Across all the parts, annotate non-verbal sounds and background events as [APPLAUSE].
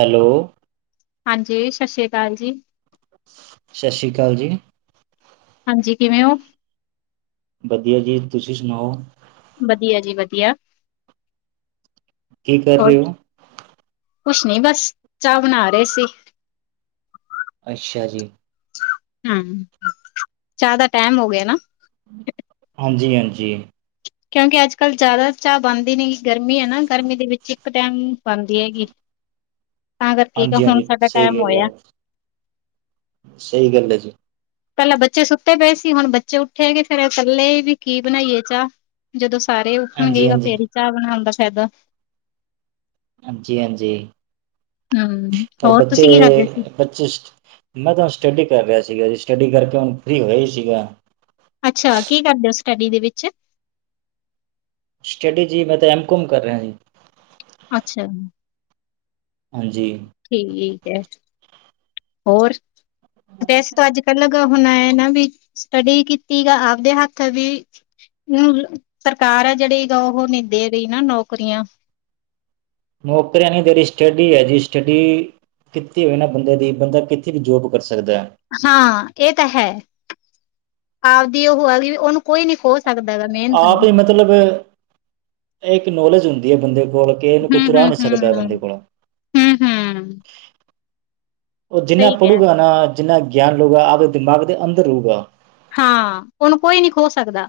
Hello ਹਾਂਜੀ ਸਤਿ ਸ੍ਰੀ ਅਕਾਲ ਜੀ ਸਤਿ ਸ੍ਰੀ ਅਕਾਲ ਜੀ ਹਾਂਜੀ ਕਿਵੇਂ ਓ? ਵਧੀਆ ਜੀ ਤੁਸੀਂ ਸੁਣਾਓ? ਵਧੀਆ ਜੀ ਵਧੀਆ ਕੀ ਕਰ ਹੋਰ ਰਹੇ ਹੋ ਕੁਛ ਨੀ ਬਸ ਚਾਹ ਬਣਾ ਰਹੇ ਸੀ ਅੱਛਾ ਜੀ ਹਮ ਜ਼ਿਆਦਾ ਟਾਈਮ ਹੋ ਗਿਆ ਨਾ ਹਾਂਜੀ ਹਾਂਜੀ ਕਿਉਂਕਿ ਅੱਜ ਕੱਲ ਜ਼ਿਆਦਾ ਚਾਹ ਬਣਦੀ ਨੇ ਗਰਮੀ ਹੈ ਨਾ ਗਰਮੀ ਦੇ ਵਿੱਚ ਇੱਕ ਟਾਈਮ ਬਣਦੀ ਹੈਗੀ ਤਾਂ ਕਰਕੇ ਕਿ ਹਾਂਜੀ ਹੁਣ ਹਾਂਜੀ, ਸਾਡਾ ਸਹੀ ਟਾਈਮ ਗੱਲ ਹੈ, ਹੋਇਆ ਸਹੀ ਗੱਲ ਹੈ ਜੀ। ਪਹਿਲਾਂ ਬੱਚੇ ਸੁੱਤੇ ਪਏ ਸੀ ਹੁਣ ਬੱਚੇ ਉੱਠੇ ਗ ਫੇਰ ਇਕੱਲੇ ਵੀ ਕੀ ਬਣਾਈਏ ਚਾਹ ਜਦੋਂ ਸਾਰੇ ਹਾਂਜੀ ਉੱਠਣਗੇਗਾ ਹਾਂਜੀ, ਫੇਰ ਚਾਹ ਬਣਾਉਂਦਾ ਫਾਇਦਾ ਹਾਂਜੀ ਹਾਂਜੀ ਹਮ, ਪਰ ਹੋਰ ਬੱਚੇ ਤੁਸੀਂ ਕੀ ਕਰਦੇ ਸੀ? ਬੱਚੇ ਮੈਂ ਤੁਹਾਨੂੰ ਸਟੱਡੀ ਕਰ ਰਿਹਾ ਸੀਗਾ ਜੀ ਸਟੱਡੀ ਕਰ ਹੁਣ ਫਰੀ ਹੋਇਆ ਹੀ ਸੀਗਾ ਅੱਛਾ ਕੀ ਕਰਦੇ ਹੋ ਸਟੱਡੀ ਦੇ ਵਿੱਚ ਸਟਡੀ ਜੀ ਮੈਂ ਤਾਂ ਐਮਕਮ ਕਰ ਰਿਹਾ ਜੀ ਅੱਛਾ ਹਾਂਜੀ ਠੀਕ ਹੈ ਹੋਰ ਵੈਸੇ ਤਾਂ ਅੱਜ ਕੱਲ ਹੁਣ ਇਹ ਨਾ ਵੀ ਸਟੱਡੀ ਕੀਤੀ ਗ ਆਪਦੇ ਹੱਥ ਵੀ ਸਰਕਾਰ ਹੈ ਜਿਹੜੀ ਗ ਉਹ ਨਿੰਦੇ ਰਹੀ ਨਾ ਨੌਕਰੀਆਂ ਨੌਕਰੀ ਨੇ ਜਰੀ ਸਟਡੀ ਹੈ ਜੀ ਸਟਡੀ ਕਿੱਥ ਹੋਏ ਨਾ ਬੰਦੇ ਦੀ ਬੰਦਾ ਕਿੱਥੇ ਵੀ ਜੋਬ ਕਰ ਸਕਦਾ ਹੈ ਹਾਂ ਇਹ ਤਾਂ ਹੈ ਆਪਦੀ ਉਹ ਹੋਆਗੀ ਵੀ ਉਹਨੂੰ ਕੋਈ ਨੀ ਖੋਜ ਆਪ ਹੀ ਮਤਲਬ ਇੱਕ ਨੌਲੇਜ ਹੁੰਦੀ ਹੈ ਬੰਦੇਲ ਬੋਲ ਕੇ ਇਹਨੂੰ ਹਮ ਕੁਝ ਰਾਹ ਹਮ ਨੀ ਸਕਦਾ ਬੰਦੇ ਹਮ ਕੋਲੋਂ ਹਮ ਹਮ ਉਹ ਜਿੰਨਾ ਸਹੀ ਕਹਿ ਪੜ੍ਹੂਗਾ ਨਾ ਜਿੰਨਾ ਗਿਆਨ ਲਊਗਾ ਆਪਦੇ ਦਿਮਾਗ ਦੇ ਅੰਦਰ ਰਹੇਗਾ ਹਾਂ ਉਹਨੂੰ ਕੋਈ ਨੀ ਖੋ ਸਕਦਾ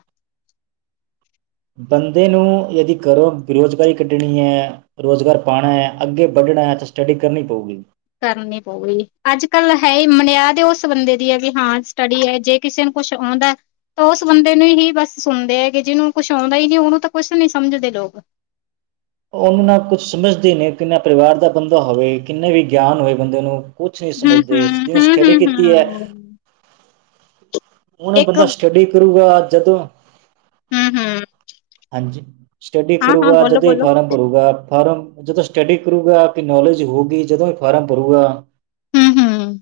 ਬੰਦੇ ਨੂੰ ਯਦੀ ਕਰੋ ਬੇਰੁਜ਼ਗਾਰੀ ਕੱਢਣੀ ਹੈ ਰੁਜ਼ਗਾਰ ਪਾਉਣਾ ਹੈ ਅੱਗੇ ਵੱਢਣਾ ਸਟੱਡੀ ਕਰਨੀ ਪਊਗੀ ਕਰਨੀ ਪਊਗੀ ਅੱਜ ਕੱਲ ਹੈ ਹੀ ਮਨਿਆਦ ਉਸ ਬੰਦੇ ਦੀ ਹੈ ਵੀ ਹਾਂ ਸਟੱਡੀ ਹੈ ਜੇ ਕਿਸੇ ਨੂੰ ਕੁਛ ਆਉਂਦਾ ਤਾਂ ਉਸ ਬੰਦੇ ਨੂੰ ਹੀ ਬਸ ਸੁਣਦੇ ਹੈ ਕਿ ਜਿਹਨੂੰ ਕੁਛ ਆਉਂਦਾ ਹੀ ਨਹੀਂ ਉਹਨੂੰ ਤਾਂ ਕੁਛ ਨਹੀਂ ਸਮਝਦੇ ਲੋਕ [INAUDIBLE] ਉਹਨੂੰ ਨਾ ਕੁਛ ਸਮਝਦੇ ਨੇ ਕਿੰਨਾ ਪਰਿਵਾਰ ਦਾ ਬੰਦਾ ਹੋਵੇ ਕਿੰਨੇ ਵੀ ਗਿਆਨ ਹੋਵੇ ਬੰਦੇ ਨੂੰ ਕੁਛ ਨਹੀਂ ਸਮਝਦੇ ਜਿਹਨੇ ਸਟੱਡੀ ਕੀਤੀ ਹੈ ਹੁਣ ਇੱਕ ਬੰਦਾ ਸਟੱਡੀ ਕਰੂਗਾ ਜਦੋਂ ਹਮ ਹਮ ਹਾਂਜੀ ਸਟੱਡੀ ਕਰੂਗਾ ਜਦੋਂ ਹੀ ਫਾਰਮ ਭਰੂਗਾ ਫਾਰਮ ਜਦੋਂ ਸਟੱਡੀ ਕਰੂਗਾ ਕਿ ਨੌਲੇਜ ਹੋਊਗੀ ਜਦੋਂ ਵੀ ਫਾਰਮ ਭਰੂਗਾ ਹਮ ਹਮ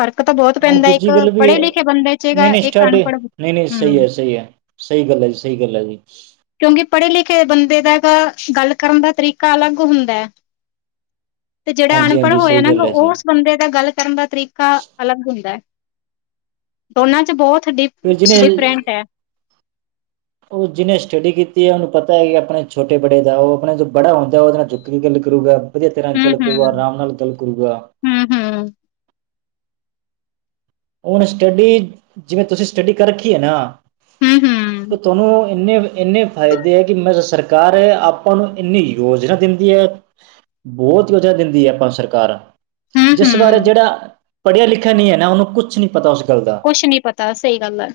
ਫਰਕ ਤਾਂ ਬਹੁਤ ਹੁਣ ਪੈਂਦਾ ਇੱਕ ਦੂਜੀ ਗੱਲ ਪੜ੍ਹੇ ਵੀ ਲਿਖੇ ਬੰਦੇ ਨਹੀਂ ਚਗਾ ਨਹੀਂ ਇੱਕ ਸਟਾਡੇ ਅਨਪੜ੍ਹ ਨਹੀਂ ਨਹੀਂ ਸਹੀ ਹਮ ਹੈ ਸਹੀ ਹੈ ਸਹੀ ਗੱਲ ਹੈ ਜੀ ਸਹੀ ਗੱਲ ਹੈ ਜੀ ਕਿਉਂਕਿ ਪੜ੍ਹੇ-ਲਿਖੇ ਬੰਦੇ ਦਾ ਹੈਗਾ ਗੱਲ ਕਰਨ ਦਾ ਤਰੀਕਾ ਅਲੱਗ ਹੁੰਦਾ ਹੈ ਤੇ ਜਿਹੜਾ ਹਾਂਜੀ ਅਨਪੜ੍ਹ ਹਾਂਜੀ ਹੋਇਆ ਸਹੀ ਨਾ ਗੱਲ ਹੈ ਜੀ ਉਸ ਬੰਦੇ ਦਾ ਗੱਲ ਕਰਨ ਦਾ ਤਰੀਕਾ ਅਲੱਗ ਹੁੰਦਾ ਹੈ ਦੋਨਾਂ ' ਬਹੁਤ ਡਿ ਫਿਰ ਜਿਹਨੇ ਡਿਫਰੈਂਟ ਹੈ ਉਹ ਜਿਹਨੇ ਸਟੱਡੀ ਕੀਤੀ ਹੈ ਉਹਨੂੰ ਪਤਾ ਹੈ ਕਿ ਆਪਣੇ ਛੋਟੇ ਬੜੇ ਦਾ ਉਹ ਆਪਣੇ ਜੋ ਬੜਾ ਹੁੰਦਾ ਉਹਦੇ ਨਾਲ ਚੁੱਕ ਕੇ ਗੱਲ ਕਰੂਗਾ ਵਧੀਆ ਤਰ੍ਹਾਂ ਹੁੰ, ਗੱਲ ਕਰੂਗਾ ਹੁੰ। ਆਰਾਮ ਨਾਲ ਗੱਲ ਕਰੂਗਾ ਹੁੰ, ਹੁੰ। ਹੁਣ ਸਟੱਡੀ ਜਿਵੇਂ ਤੁਸੀਂ ਸਟੱਡੀ ਕਰ ਰੱਖੀ ਹੈ ਨਾ ਹੁੰ, ਹੁੰ। ਤੁਹਾਨੂੰ ਨੇ ਇੰਨੇ ਫਾਇਦੇ ਕਿ ਮੈਂ ਸਰਕਾਰ ਸਰਕਾਰ ਆਪਾਂ ਨੂੰ ਇੰਨੀ ਯੋਜਨਾ ਦਿੰਦੀ ਹੈ ਬਹੁਤ ਵਜ੍ਹਾ ਦਿੰਦੀ ਹੈ ਆਪਾਂ ਸਰਕਾਰ ਹੁੰ, ਜਿਸ ਬਾਰੇ ਹੁੰ। ਜਿਹੜਾ ਪੜ੍ਹਿਆ ਲਿਖਿਆ ਨਹੀਂ ਹੈ ਨਾ ਉਹਨੂੰ ਕੁਛ ਨਹੀਂੀ ਪਤਾ ਹੋ ਸਕੇ ਕੁਛ ਨੀ ਪਤਾ ਸਹੀ ਗੱਲ ਹੈ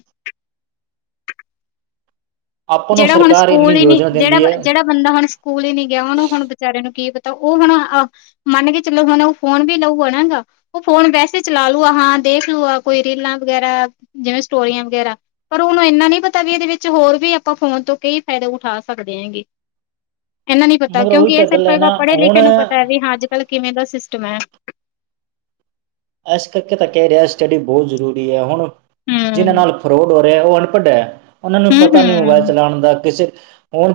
ਆਪਾਂ ਨੂੰ ਜਿਹੜਾ ਹੁਣ ਸਰਕਾਰ ਸਕੂਲ ਇੰਨੀ ਹੀ ਨੀ ਯੋਜਨਾ ਜਿਹੜਾ ਦਿੰਦੀ ਹੈ ਜਿਹੜਾ ਬੰਦਾ ਹੁਣ ਸਕੂ ਹੀ ਨ ਨਹੀਂੀ ਗਿਆ ਉਹਨੂੰ ਹੁਣ ਵਿਚਾਰੇ ਨੂੰ ਕੀ ਪਤਾ ਤਾਂ ਉਹ ਹੁਣ ਮੰਨ ਕੇ ਚਲੋ ਹੁਣ ਉਹ ਫੋਨ ਵੀ ਲਊ ਆ ਨਾ ਗਾ ਉਹ ਫੋਨ ਵੈਸੇ ਚਲਾ ਲੂ ਆ ਹਾਂ ਦੇਖ ਲੂ ਆ ਕੋਈ ਰੀਲਾਂ ਵਗੈਰਾ ਜਿਵੇਂ ਸਟੋਰੀਆਂ ਵਗੈਰਾ ਪਰ ਉਹਨੂੰ ਇੰਨਾ ਨੀ ਪਤਾ ਵੀ ਇਹਦੇ ਵਿੱਚ ਹੋਰ ਵੀ ਆਪਾਂ ਫੋਨ ਤੋਂ ਕਈ ਫ਼ਾਇਦੇ ਉਠਾ ਸਕਦੇ ਹੈਂਗੇ ਇਹਨਾ ਨਹੀਂ ਪਤਾ ਮਗਰ ਉਹੀ ਕਿਉਂਕਿ ਤਾਂ ਇਹ ਗੱਲ ਹੈ ਸਿਰਫ ਨਾ ਪੜ੍ਹੇ ਹੁਣ ਲਿਖੇ ਨੂੰ ਪਤਾ ਹੈ ਵੀ ਹਾਂ ਅੱਜ ਕੱਲ੍ਹ ਕਿਵੇਂ ਦਾ ਸਿਸਟਮ ਹੈ ਇਸ ਕਰਕੇ ਤਾਂ ਕਹਿ ਰਿਹਾ ਸਟੱਡੀ ਬਹੁਤ ਜ਼ਰੂਰੀ ਹੈ ਹੁਣ ਜਿਹਨਾਂ ਹਮ ਨਾਲ ਫਰੋਡ ਉਹ ਅਨਪੜ੍ਹ ਹੈ ਉਹਨਾਂ ਨੂੰ ਹਮ ਪਤਾ ਨਹੀਂ ਮੋਬਾਇਲ ਚਲਾਉਣ ਦਾ ਕਿਸੇ ਹੁਣ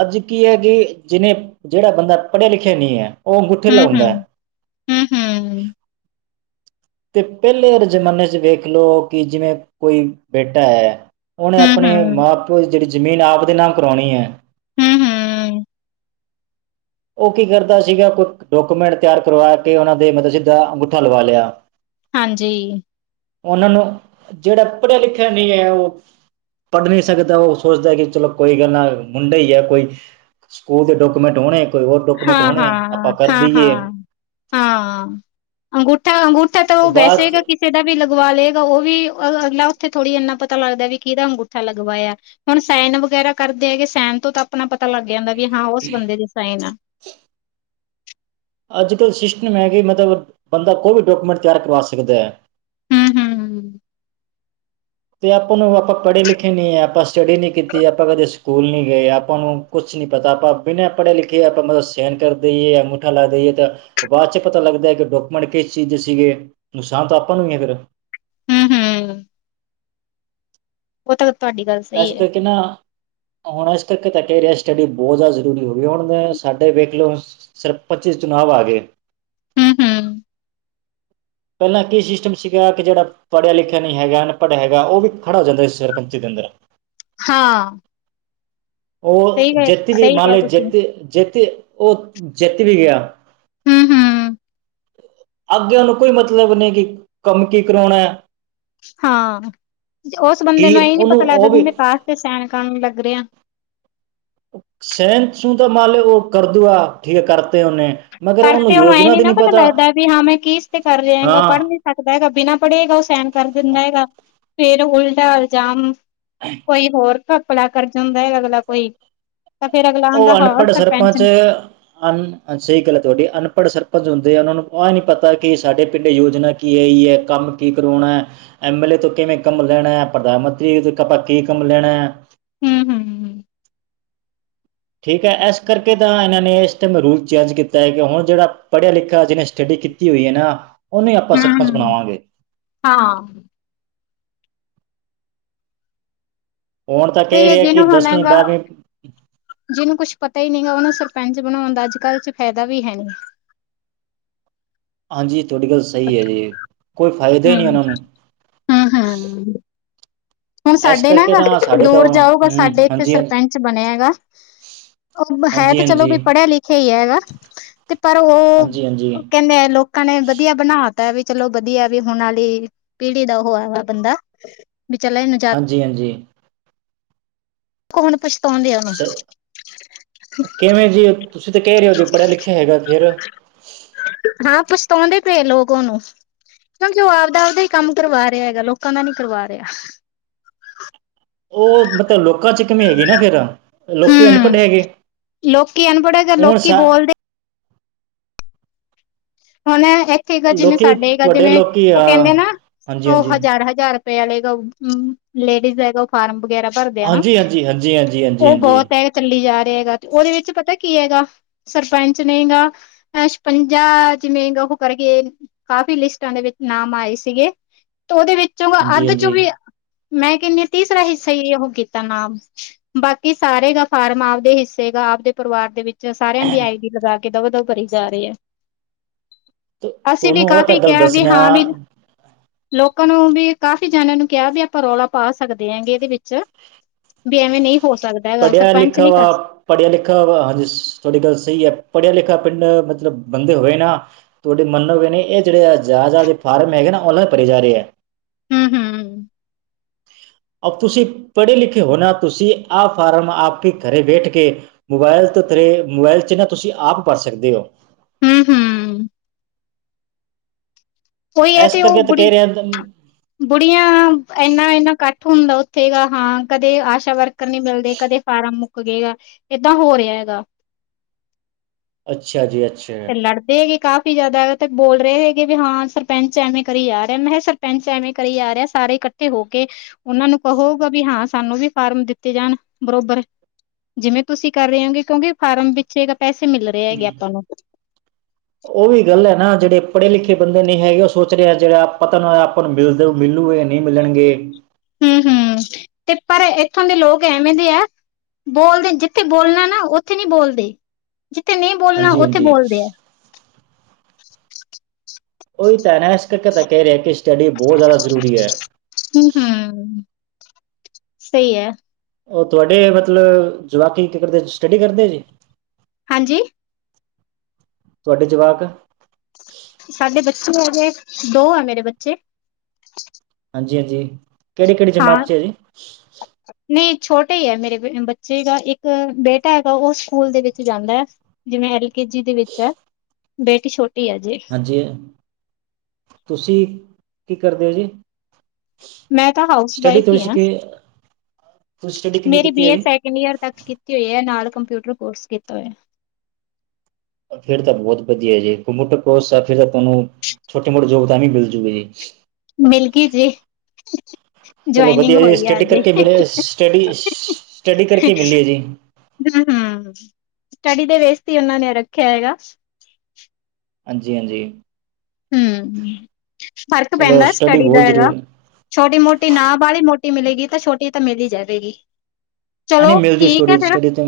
ਅੱਜ ਕੀ ਹੈ ਕਿ ਜਿਹਨੇ ਜਿਹੜਾ ਬੰਦਾ ਪੜ੍ਹਿਆ ਲਿਖਿਆ ਨਹੀਂ ਹੈ ਉਹ ਅੰਗੂਠੇ ਲਾਉਂਦਾ ਹੈ ਹਮ ਹਮ ਹਮ ਤੇ ਪਹਿਲੇ ਜ਼ਮਾਨੇ ਚ ਵੇਖ ਲਓ ਕਿ ਜਿਵੇਂ ਕੋਈ ਬੇਟਾ ਹੈ ਹਮ ਉਹਹਨੇ ਹਮ ਹਮ ਆਪਣੇ ਹਮ ਮਾਂ ਪਿਓ ਦੀ ਜਿਹੜੀ ਜ਼ਮੀਨ ਆਪ ਦੇ ਨਾਮ ਕਰਵਾਉਣੀ ਹੈ ਹਮ ਹਮ ਉਹ ਕੀ ਕਰਦਾ ਸੀਗਾ ਕੋਈ ਡਾਕੂਮੈਂਟ ਤਿਆਰ ਕਰਵਾ ਕੇ ਉਹਨਾਂ ਦੇ ਮਤਲਬ ਸਿੱਧਾ ਅੰਗੂਠਾ ਲਵਾ ਲਿਆ ਹਾਂਜੀ ਉਹਨਾਂ ਨੂੰ ਜਿਹੜਾ ਪੜ੍ਹਿਆ ਲਿਖਿਆ ਨਹੀਂ ਹੈ ਉਹ ਪੜ੍ਹ ਨਹੀਂ ਸਕਦਾ ਉਹ ਸੋਚਦਾ ਕਿ ਚਲੋ ਕੋਈ ਗੱਲ ਨਾ ਮੁੰਡਾ ਹੀ ਹੈ ਕੋਈ ਸਕੂਲ ਦੇ ਡਾਕੂਮੈਂਟ ਹੋਣੇ ਕੋਈ ਹੋਰ ਡਾਕੂਮੈਂਟ ਹਾਂ ਹੋਣੇ ਆਪਾਂ ਹਾਂ ਕਰ ਹਾਂ ਦਈਏ ਹਾਂ ਹਾਂ ਗਠਾ ਥੇ ਤਾਂ ਉਹ ਬਾਅਦ 'ਚ ਬੈਸੇਗਾ ਕਿਸੇ ਦਾ ਵੀ ਲਗਵਾ ਲਏਗਾ ਉਹ ਵੀ ਅ ਗ ਉੱਥੇ ਥੋੜ੍ਹੀ ਇੰਨਾ ਪਤਾ ਲੱਗਦਾ ਵੀ ਕਿਹਦਾ ਅੰਗੂਠਾ ਲੱਗਵਾ ਆ ਹੁਣ ਸੈਨ ਵਗੈਰਾ ਕਰਦੇ ਹੈਗੇ ਸੈਨ ਤੋਂ ਤਾਂ ਆਪਣਾ ਪਤਾ ਪਤਾ ਲੱਗ ਜਾਂਦਾ ਵੀ ਹਾਂ ਉਸ ਬੰਦੇ ਦੇ ਸਾਈਨ ਆ [INAUDIBLE] ਅਜ ਕਲ੍ਹ ਸਿਸਟਮ ਹੈ ਕਿ ਮਤਲਬ ਬੰਦਾ ਕੋਈ ਵੀ ਡਾਕੂਮੈਂਟ ਤਿਆਰ ਕਰਵਾ ਸਕਦਾ ਹੈ ਹਮ ਹਮ ਤੇ ਆਪਾਂ ਨੂੰ ਆਪਾਂ ਪੜ੍ਹੇ ਲਿਖੇ ਨਹੀਂ ਹੈ ਆਪਾਂ ਸਟੱਡੀ ਨੀ ਕੀਤੀ ਆਪਾਂ ਕਦੇ ਸਕੂਲ ਨੀ ਗਏ ਆਪਾਂ ਨੂੰ ਕੁਛ ਨਹੀਂ ਪਤਾ ਆਪਾਂ ਬਿਨਾਂ ਪੜ੍ਹੇ ਲਿਖੇ ਆਪਾਂ ਮਤਲਬ ਸੈਨ ਕਰ ਦੇਈਏੰ ਅੰਗੁਠਾ ਲਾ ਦੇਈਏ ਤਾਂ ਬਾਅਦ ਚ ਪਤਾ ਲੱਗਦਾ ਡਾਕੂਮੈਂਟ ਕਿਸ ਚੀਜ਼ ਦੇ ਸੀਗੇ ਨੁਕਸਾਨ ਤਾਂ ਆਪਾਂ ਨੂੰ ਹੀ ਹੈ ਫਿਰ [UNINTELLIGIBLE] [UNINTELLIGIBLE] ਸਹੀ ਇਸ ਹੈ ਕਰਕੇ ਨਾ [UNINTELLIGIBLE] ਸਟੱਡੀ ਬਹੁਤ ਜ਼ਿਆਦਾ ਜ਼ਰੂਰੀ ਹੋ ਗਈ ਹੁਣ ਸਾਡੇ ਵੇਖ ਲਓ ਸਿਰਫ ਪੱਚੀ ਚੁਣਾਵ ਆ ਗਏ [UNINTELLIGIBLE] ਪਹਿਲਾਂ ਕੀ ਸਿਸਟਮ ਸੀਗਾ ਕਿ ਜਿਹੜਾ ਪੜ੍ਹਿਆ ਲਿਖਿਆ ਨਹੀਂ ਹੈਗਾ ਅਨਪੜ੍ਹਿਆ ਹੈਗਾ ਉਹ ਵੀ ਖੜਾ ਹੋ ਜਾਂਦਾ ਸਰਪੰਚ ਦੇ ਅੰ [INAUDIBLE] ਹਾਂ ਸਹੀ ਉਹ ਗ ਜਿੱਤ ਵੀ ਸਹੀ ਮੰਨ ਕਿਹਾ ਲ ਤੁਸੀਂ ਜਿੱਤ ਜਿੱਤ ਉਹ ਜਿੱਤ ਵੀ ਗਿਆ [UNINTELLIGIBLE] ਅੱਗੇ ਉਹ ਨੂੰ ਕੋਈ ਮਤਲਬ ਨਹੀਂ ਕਿ ਕੰਮ ਕੀ ਕਰਾਉਣਾ ਹੈ ਹਾਂ ਉਸ ਬੰਦੇ ਕੀ ਨੂੰ ਇਹ ਨੀ ਉਹਨੂੰ ਪਤਾ ਲੱਗਦਾ ਉਹ ਕਿ ਵੀ ਮੈ ਕਾਹ ਤੇ ਸਾਈਨ ਕਰਨ ਲੱਗਾ ਗੇਆ ਸਹਿਨ ਸੂ ਤਾਂ ਮੰਨ ਲਓ ਉਹ ਕਰਦੂਗਾ ਠੀਕ ਕਰਤੇ ਉਹਨੇ ਮਗਰ ਉਹਨੂੰ ਕਰਤੇ ਹੁਣ ਐਏ ਯੋਜਨਾ ਨੀ ਦੀ ਨਾ ਨਹੀਂ ਪਤਾ ਲੱਗਦਾ ਵੀ ਹਾਂ ਮੈਂ ਕੀ ਤੇ ਕਰ ਰਿਹਾ ਹੈਗਾ ਹਾਂ ਪੜ੍ਹ ਨੀ ਸਕਦਾ ਹੈਗਾ ਬਿਨਾਂ ਪੜ੍ਹੇਗਾ ਉਹ ਸਾਈਨ ਕਰ ਦਿੰਦਾ ਹੈਗਾ ਫੇਰ ਉਲਟਾ ਈਲਜਾਾਮ ਕੋਈ ਹੋਰ ਘਪਲਾ ਕਰ ਅਗਲਾ ਕੋਈ ਤਾਂ ਫੇਰ ਅਗਲਾ ਆਂਦਾ ਉਹ ਹਾਂ ਅਨਪੜ੍ਹ ਸਰਪੰਚ ਅ ਸਹੀ ਗੱਲ ਤੁਹਾਡੇ ਅਨਪੜ੍ਹ ਸਰਪੰਚ ਹੁੰਦੇ ਆ ਉਹਨਾਂ ਨੂੰ ਆ ਨੀ ਪਤਾ ਕਿ ਸਾਡੇ ਪਿੰਡ ਯੋਜਨਾ ਕੀ ਆਈ ਹੈ ਕੰਮ ਕੀ ਕਰਾਉਣਾ ਐਮ ਐਲ ਏ ਤੋਂ ਕਿਵੇਂ ਕੰਮ ਲੈਣਾ ਹੈ ਪ੍ਰਧਾਨ ਮੰਤਰੀ ਆਪਾ ਕੀ ਕੰਮ ਲੈਣਾ ਹੈ [UNINTELLIGIBLE] ਠੀਕ ਹੈ ਇਸ ਕਰਕੇ ਤਾਂ ਇਹਨਾਂ ਨੇ ਇਸ ਟਾਈਮ ਰੂਲ ਚੇਂਜ ਕੀਤਾ ਹੈ ਕਿ ਹੁਣ ਜਿਹੜਾ ਪੜ੍ਹਿਆ ਲਿਖਿਆ ਜਿਹਨੇ ਸਟੱਡੀ ਕੀਤੀ ਹੋਈ ਹੈ ਨਾ ਉਹਨੂੰ ਹੀ ਆਪਾਂ ਸਰਪੰਚ ਹੂੰ ਬਣਾਵਾਂਗੇ। ਹਾਂ ਹੁਣ ਤਾਂ ਤੇ ਕਹਿ ਇਹ ਰਿਹਾ ਦਿਨ ਕਿ ਹੋਣਾ ਦਸਵੀਂ ਗਾ। ਬਾਰਵੀਂ ਜਿਹਨੂੰ ਕੁਛ ਪਤਾ ਹੀ ਨਹੀਂ ਉਹਨੂੰ ਸਰਪੰਚ ਬਣਾਉਣ ਦਾ ਅੱਜ ਕੱਲ ਚ ਫਾਇਦਾ ਵੀ ਹੈ ਨਹੀਂ। [INAUDIBLE] ਤੁਹਾਡੀ ਗੱਲ ਸਹੀ ਹੈ ਜੀ। ਕੋਈ ਫਾਇਦਾ ਹੂੰ ਨਹੀਂ ਉਹਨਾਂ ਨੂੰ। ਹੂੰ ਹੂੰ ਹੁਣ ਇਸ ਸਾਡੇ ਨਾ ਕਰਕੇ ਗਾ ਤਾਂ ਸਾਡੇ ਤਾਂ ਦੂਰ ਹੂੰ ਜਾਊਗਾ ਸਾਡੇ ਇੱਥੇ ਹਾਂਜੀ ਹਾਂਜੀ ਸਰਪੰਚ ਬਣਿਆ ਹੈਗ ਉਹ ਹੈ ਤੇ ਚਲੋ ਹਾਂਜੀ ਹਾਂਜੀ ਵੀ ਪੜ੍ਹਿਆ ਲਿਖਿਆ ਹੀ ਹੈ ਹੈਗਾ ਤੇ ਪਰ ਉਹ ਹਾਂਜੀ ਹਾਂਜੀ ਕਹਿੰਦੇ ਲੋਕਾਂ ਨੇ ਵਧੀਆ ਬਣਾ ਪਤਾ ਵੀ ਚਲੋ ਵਧੀਆ ਵੀ ਹੁਣ ਵਾਲੀ ਪੀੜੀ ਦਾ ਉਹ ਆ ਵਾ ਬੰਦਾ। ਚਲ ਇਹਨੂੰ ਜਾ ਹਾਂਜੀ ਹਾਂਜੀ। ਹੂਣ ਪਛਤਾਉਣ ਦਿਆਂ ਉਹਨੂੰ। ਸ ਕਿਵੇਂ ਜੀ ਤੁਸੀਂ ਤਾਂ ਕਹਿ ਰਹੇ ਹੋ ਜੀ ਪੜ੍ਹਿਆ ਲਿਖਿਆ ਹੈਗਾ ਫਿਰ। ਤਾਉਂਦੇ ਪਏ ਲੋਕ ਉਹਨੂੰ। ਕਿਉਂਕਿ ਉਹ ਆਪਦਾ ਆਪਦਾ ਹੀ ਕੰਮ ਕਰਵਾ ਰਿਹਾ ਹੈਗਾ ਲੋਕਾਂ ਦਾ ਨੀ ਕਰਵਾ ਰਿਹਾ। ਉਹ ਮਤਲਬ ਲੋਕਾਂ ਚ ਘਮੇਗੀ ਨਾ ਫਿਰ। ਲੋਕੀ ਅਨਪੜ੍ਹ ਹੂੰ ਹੈਗੇ ਲੋਕੀ ਅਨਪੜ੍ਹ ਹੈਗਾ ਹੁਣ ਲੋਕੀ ਬੋਲਦੇ [INAUDIBLE] ਹੁਣ ਇੱਥੇ ਗਜਿਵੇਂ ਲੋਕੀ ਸਾਡੇ ਤੁਹਾਡੇ ਗਾਜਿਵੇਂ ਲੋਕੀ ਆ ਉਹ ਕਹਿੰਦੇ ਨਾ ਉਹ ਹਾਂਜੀ-ਹਾਂਜੀ, ਹਾਂਜੀ-ਹਾਂਜੀ, ਹਜ਼ਾਰ ਹਜ਼ਾਰ ਵਾਲਗਾ ਲੇਡੀਜ਼ ਆਏਗਾ ਉਹ ਫਾਰਮ ਵਗੈਰਾ ਭਰਦੇ ਆ ਨਾ ਹਾਂਜੀ-ਹਾਂਜੀ, ਉਹ ਹਾਂਜੀ-ਹਾਂਜੀ, ਬਹੁਤ ਹੈਗਾ ਚੱਲੀ ਜਾ ਰਿਹਾ ਹੈਗਾ ਤੇ ਉਹਦੇ ਵਿੱਚ ਪਤਾ ਕੀ ਹੈਗਾ ਸਰਪੰਚ ਨਹੀਂ ਗਾ ਛਪੰਜਾ ਜਿਵੇਂ ਉਹ ਕਰਕੇ ਕਾਫੀ ਲਿਸਟਾਂ ਦੇ ਵਿੱਚ ਨਾਮ ਆਏ ਸੀਗੇ ਉਹਦੇ ਵਿੱਚੋਂ ਅੱਧ ਚੋਂ ਹਾਂਜੀ-ਹਾਂਜੀ ਵੀ ਮੈਂ ਕਹਿੰਨੀ ਹਾਂ ਤੀਸਰਾ ਹਿੱਸਾ ਹੀ ਉਹ ਕੀਤਾ ਨਾਮ ਬਾਕੀ ਸਾਰੇ ਦਾ ਫਾਰਮ ਆਪਦੇ ਹਿੱਸੇ ਗ ਆਪਦੇ ਪਰਿਵਾਰ ਦੇ ਵਿੱਚ ਸਾਰਿਆਂ ਦੀ ਆਈ ਡੀ ਲਗਾ ਕੇ ਦਬਾ ਦਬ ਭਰੀ ਜਾ ਰਹੀ ਹੈ। ਅਸੀਂ ਵੀ ਤੁਹਾਨੂੰ ਉਹ ਤਾਂ ਕਾਫੀ ਗੱਲ ਕਿਹਾ ਵੀ ਦੱਸਣਿਆ ਹਾਂ ਵੀ ਲੋਕਾਂ ਨੂੰ ਵੀ ਕਾਫ਼ੀ ਜਣਿਆਂ ਨੂੰ ਕਿਹਾ ਵੀ ਆਪਾਂ ਰੌਲਾ ਪਾ ਸਕਦੇ ਹੈਂਗੇ ਇਹਦੇ ਵਿੱਚ ਵੀ ਐਵੇਂ ਨਹੀਂ ਹੋ ਸਕਦਾ ਹੈਗਾ ਪੜ੍ਹਿਆ ਸਰਪੰਚ ਲਿਖਿਆ ਨਹੀਂ ਵਾ ਕਰ ਪੜ੍ਹਿਆ ਲਿਖਿਆ ਵਾ ਹਾਂਜੀ ਤੁਹਾਡੀ ਗੱਲ ਸਹੀ ਹੈ ਪੜ੍ਹਿਆ ਲਿਖਿਆ ਪਿੰਡ ਮਤਲਬ ਬੰਦੇ ਹੋਏ ਨਾ ਤੁਹਾਡੇ ਮੰਨ ਹੋਵੇ ਨੇ ਇਹ ਜਿਹੜੇ ਆ ਜਿਆ ਜ ਦੇ ਫਾਰਮ ਹੈਗੇ ਨਾ ਉਹਨਾਂ ਪਰ ਜਾ ਰਿਹਾ। ਹਮ ਹਮ। ਅ ਤੁਸੀਂ ਪੜ੍ਹੇ ਲਿਖੇ ਹੋਣਾ ਤੁਸੀਂ ਆਹ ਫਾਰਮ ਆਪ ਹੀ ਘਰੇ ਬੈਠ ਕੇ ਮੋਬਾਇਲ ਤੋਂ ਤੇਰੇ ਮੋਬਾਇਲ ਚ ਨਾ ਤੁਸੀਂ ਆਪ ਭਰ ਸਕਦੇ ਹੋ। ਹਮ ਹਮ। ਕੋਈ ਹੈ ਇਸ ਤੇ ਉਹ ਕਰਕੇ ਤਾਂ ਬੁੜੀ ਕਹਿ ਰਿਹਾ ਬੁੜੀਆਂ ਇਨ੍ਹਾਂ ਇਨ੍ਹਾਂ ਕੱਟ ਹੁੰਦਾ ਉੱਥੇ ਗ ਹਾਂ ਕਦੇ ਆਸ਼ਾ ਵਰਕਰ ਨੀ ਮਿਲਦੇ ਕਦੇ ਫਾਰਮ ਮੁ ਰੁੱਕ ਗਏਗਾ ਏਦਾਂ ਹੋ ਰਿਹਾ ਹੈਗਾ। ਅੱਛਾ ਜੀ ਅੱਛਾ ਤੇ ਲੜਦੇ ਹੈਗੇ ਕਾਫੀ ਵੀ ਜ਼ਿਆਦਾ ਤ ਬੋਲ ਰਹੇ ਹੈਗੇ ਵੀ ਹਾਂ ਸਰਪੰਚ ਐਵੇਂ ਕਰੀ ਆ ਰਿਹਾ ਮੈਂ ਕਿਹਾ ਸਰਪੰਚ ਐਵੇਂ ਕਰੀ ਆ ਰਿਹਾ ਸਾਰੇ ਇਕੱਠੇ ਹੋ ਕੇ ਉਹਨਾਂ ਨੂੰ ਕਹੋਗਾ ਵੀ ਹਾਂ ਸਾਨੂੰ ਵੀ ਫਾਰਮ ਦਿੱਤੇ ਜਾਣ ਬਰੋਬਰ। ਜਿਵੇਂ ਤੁਸੀਂ ਕਰ ਰਹੇ ਹੋਗੇ ਕਿਉਂਕਿ ਫਾਰਮ ਵਿੱਚ ਪੈਸੇ ਮਿਲ ਰਹੇ ਹੈਗੇ ਆਪਾਂ ਨੂੰ ਉਹ ਵੀ ਗੱਲ ਹੈ ਨਾ ਜਿਹੜੇ ਪੜ੍ਹੇ ਲਿਖੇ ਬੰਦੇ ਨਹੀਂ ਹੈਗੇ ਉਹ ਸੋਚ ਰਹਾ ਜਿਹੜਾ ਪਤਾ ਨਾ ਆਪਾਂ ਨੂੰ ਮਿਲਦੇ ਮਿਲੂਗੇ ਨਹੀਂ ਮਿਲਣਗੇ। ਹਮ ਹਮ ਤੇ ਪਰ ਇੱਥੋਂ ਦੇ ਲੋਕ ਐਵੇਂ ਦੇ ਆ ਬੋਲਦੇ ਜਿੱਥੇ ਬੋਲਣਾ ਨਾ ਉੱਥੇ ਨਹੀਂ ਬੋਲਦੇ। ਜਿੱਥੇ ਨਹੀਂ ਬੋਲਣਾ ਹਾਂਜੀ ਉੱਥੇ ਹਾਂਜੀ ਬੋਲਦੇ ਆ। ਓ ਤਾਂ ਨਾ ਇਸ ਕਰਕੇ ਤਾਂ ਕਹਿ ਰਿਹਾ ਕਿ ਸਟੱਡੀ ਬਹੁਤ ਜ਼ਿਆਦਾ ਜ਼ਰੂਰੀ ਹੈ। ਹੂੰ, ਸਹੀ ਹੈ ਉਹ ਤੁਹਾਡੇ ਮਤਲਬ ਜਵਾਕੀ ਕੀ ਕਰਦੇ ਸਟੱਡੀ ਕਰਦੇ ਜੀ ਹਾਂਜੀ ਤੁਹਾਡੇ ਜਵਾਕ ਸਾਡੇ ਬੱਚੇ ਹੈਗੇ ਦੋ ਹੈ ਮੇਰੇ ਬੱਚੇ ਹਾਂਜੀ ਹਾਂਜੀ ਕਿਹੜੀ ਕਿਹੜੀ ਹਾਂ, ਜਮਾਤ ਚ ਹੈ ਜੀ ਬੇਟ ਹੀ ਹੈ ਮੇਰੇ ਬੱਚੇਗਾ ਇੱਕ ਬੇਟਾ ਹੈਗਾ ਉਹ ਸਕੂਲ ਦੇ ਵਿੱਚ ਜਾਂਦਾ ਹੈ ਜਿਵੇਂ ਐਲ ਕੇ ਜੀ ਦੀ ਵਿੱਚ ਹੈ ਬੇਟੀ ਛੋਟੀ ਹੈ ਅਜੇ, ਹਾਂਜੀ ਤੁਸੀਂ ਕੀ ਕਰਦੇ ਹੋ ਜੀ ਮੈਂ ਤਾਂ ਹਾਊਸ ਸਟੱਡੀ ਵਾਈਫ ਹੀ ਤੁਸੀਂ ਹਾਂ ਕਿ ਤੁਸੀਂ ਸਟੱਡੀ ਕਿੰਨੀ ਮੇਰੀ ਕੀਤੀ ਬੀ ਹੈ ਏ ਜੀ ਸੈਕਿੰਡ ਈਅਰ ਤੱਕ ਕੀਤੀ ਹੋਈ ਹੈ ਨਾਲ ਕੰਪਿਊਟਰ ਕੋਰਸ ਕੀਤਾ ਹੋਇਆ ਫੇਰ ਤਾਂ ਬਹੁਤ ਵਧੀਆ ਜੀ ਘੂਟਰੋਸ ਫਿਰ ਤਾਂ ਤੁਹਾਨੂੰ ਛੋਟੇ ਮੋਟੇ ਜੋਬ ਤਾਂ ਵੀ ਮਿਲਜੂਗੇ ਜੀ ਮਿਲ ਗ ਜੇ ਚਲੋ ਵਧੀਆ ਜੀ ਸਟੱਡੀ ਕਰਕੇ ਮਲੇ ਸਟ ਸਟਡੀ ਕਰਕੇ ਮਿਲੀ ਹੈ ਜੀ ਹਮ ਹਮ ਸੜੀ ਦੇ ਵੇਸ ਹੀ ਉਹਨਾਂ ਨੇ ਰੱਖਿਆ ਹੈਗਾ ਹਾਂਜੀ ਹਾਂਜੀ ਹਮ ਫ਼ਰਕ ਚਲੋ ਪੈਂਦਾ ਸਟੱਡੀ ਸਟੜੀ ਦਾ ਬਹੁਤ ਹੈਗਾ ਜ਼ਰੂਰੀ ਛੋਟੀ ਮੋਟੀ ਨਾ ਬਾਹਲੀ ਮੋਟੀ ਮਿਲੇਗੀ ਤਾਂ ਛੋਟੀ ਤਾਂ ਮਿਲ ਹੀ ਜਾਵੇਗੀ ਐ ਨਹੀਂ ਚਲੋ ਮਿਲ ਜੂ ਠੀਕ ਹੈ ਸਟੱਡੀ ਫਿਰ ਸਟੱਡੀ ਤਾਂ